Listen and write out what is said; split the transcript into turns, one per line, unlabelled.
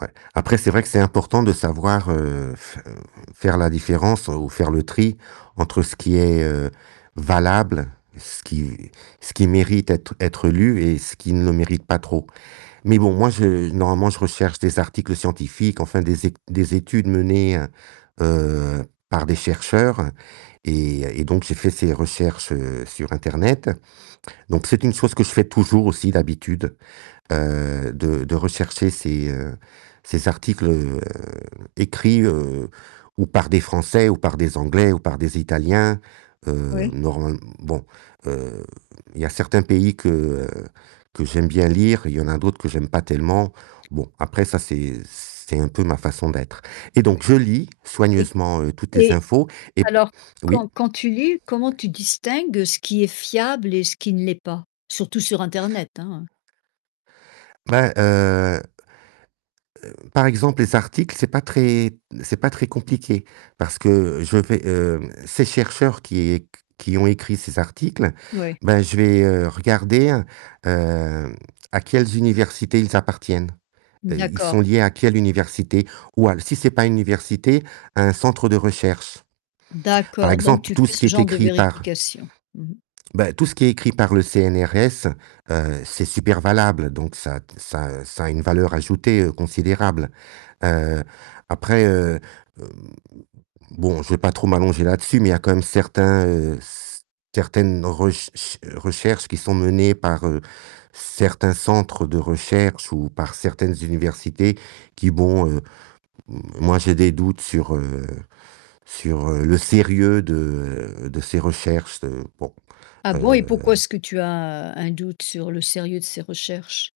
Ouais. Après c'est vrai que c'est important de savoir, heu, f heu heu, faire la différence ou faire le tri entre ce qui est, heu, valable, ce qui ce qui mérite d'être être lu et ce qui ne le mérite pas trop. Mais bon, moi je normalement je recherche des articles scientifiques, enfin des ét des études menées, heu heu, par des chercheurs, et et donc j'ai fait ces recherches, heu, sur internet, donc c'est une chose que je fais toujours aussi d'habitude, heu, de de rechercher ces, heu, ces articles, heu, écrits, heu, ou par des Français ou par des Anglais ou par des Italiens, heu,
Oui.
normal mmh, bon, heu, il y a certains pays que, heu, que j'aime bien lire, il y en a d'autres que j'aime pas tellement, bon après ça c'est c'est un peu ma façon d'être, et
Oui.
donc je lis
Et
soigneusement, heu, toutes les
et,
infos, et p
alors
oui.
quand quand tu lis, comment tu distingues ce qui est fiable et ce qui ne l'est pas? Surtout sur internet hein.
Bah, heu heu, par exemple, les articles, c'est pas très c'est pas très compliqué. Parce que je vais, hem, heu, ces chercheurs qui é q qui ont écrit ces articles,
Ouais.
bah je vais, heu, regarder, hem, à quelles universités ils appartiennent. Heu, ils
D'accord.
sont liés à quelle université, ou al si c'est pas une université, à un centre de recherche. Par
D'accord, donc
exemple,
tu
tout
fais
ce qui
ce
est
genre de
écrit par
vérification. Mmh.
bah tout ce qui est écrit par le CNRS, heu, c'est super valable, donc ça ça ça a une valeur ajoutée, heu, considérable. Heu, après, heu hem, bon, je vais pas trop m'allonger là-dessus, mais il y a quand même certains, heu, c certaines rech ch recherches qui sont menées par, heu, certains centres de recherche ou par certaines universités, qui bon, heu, moi j'ai des doutes sur, heu, sur, heu, le sérieux de de ces recherches, heu, bon
Ah bon? Et pourquoi
heu
est-ce que tu as un doute sur le sérieux de ces recherches?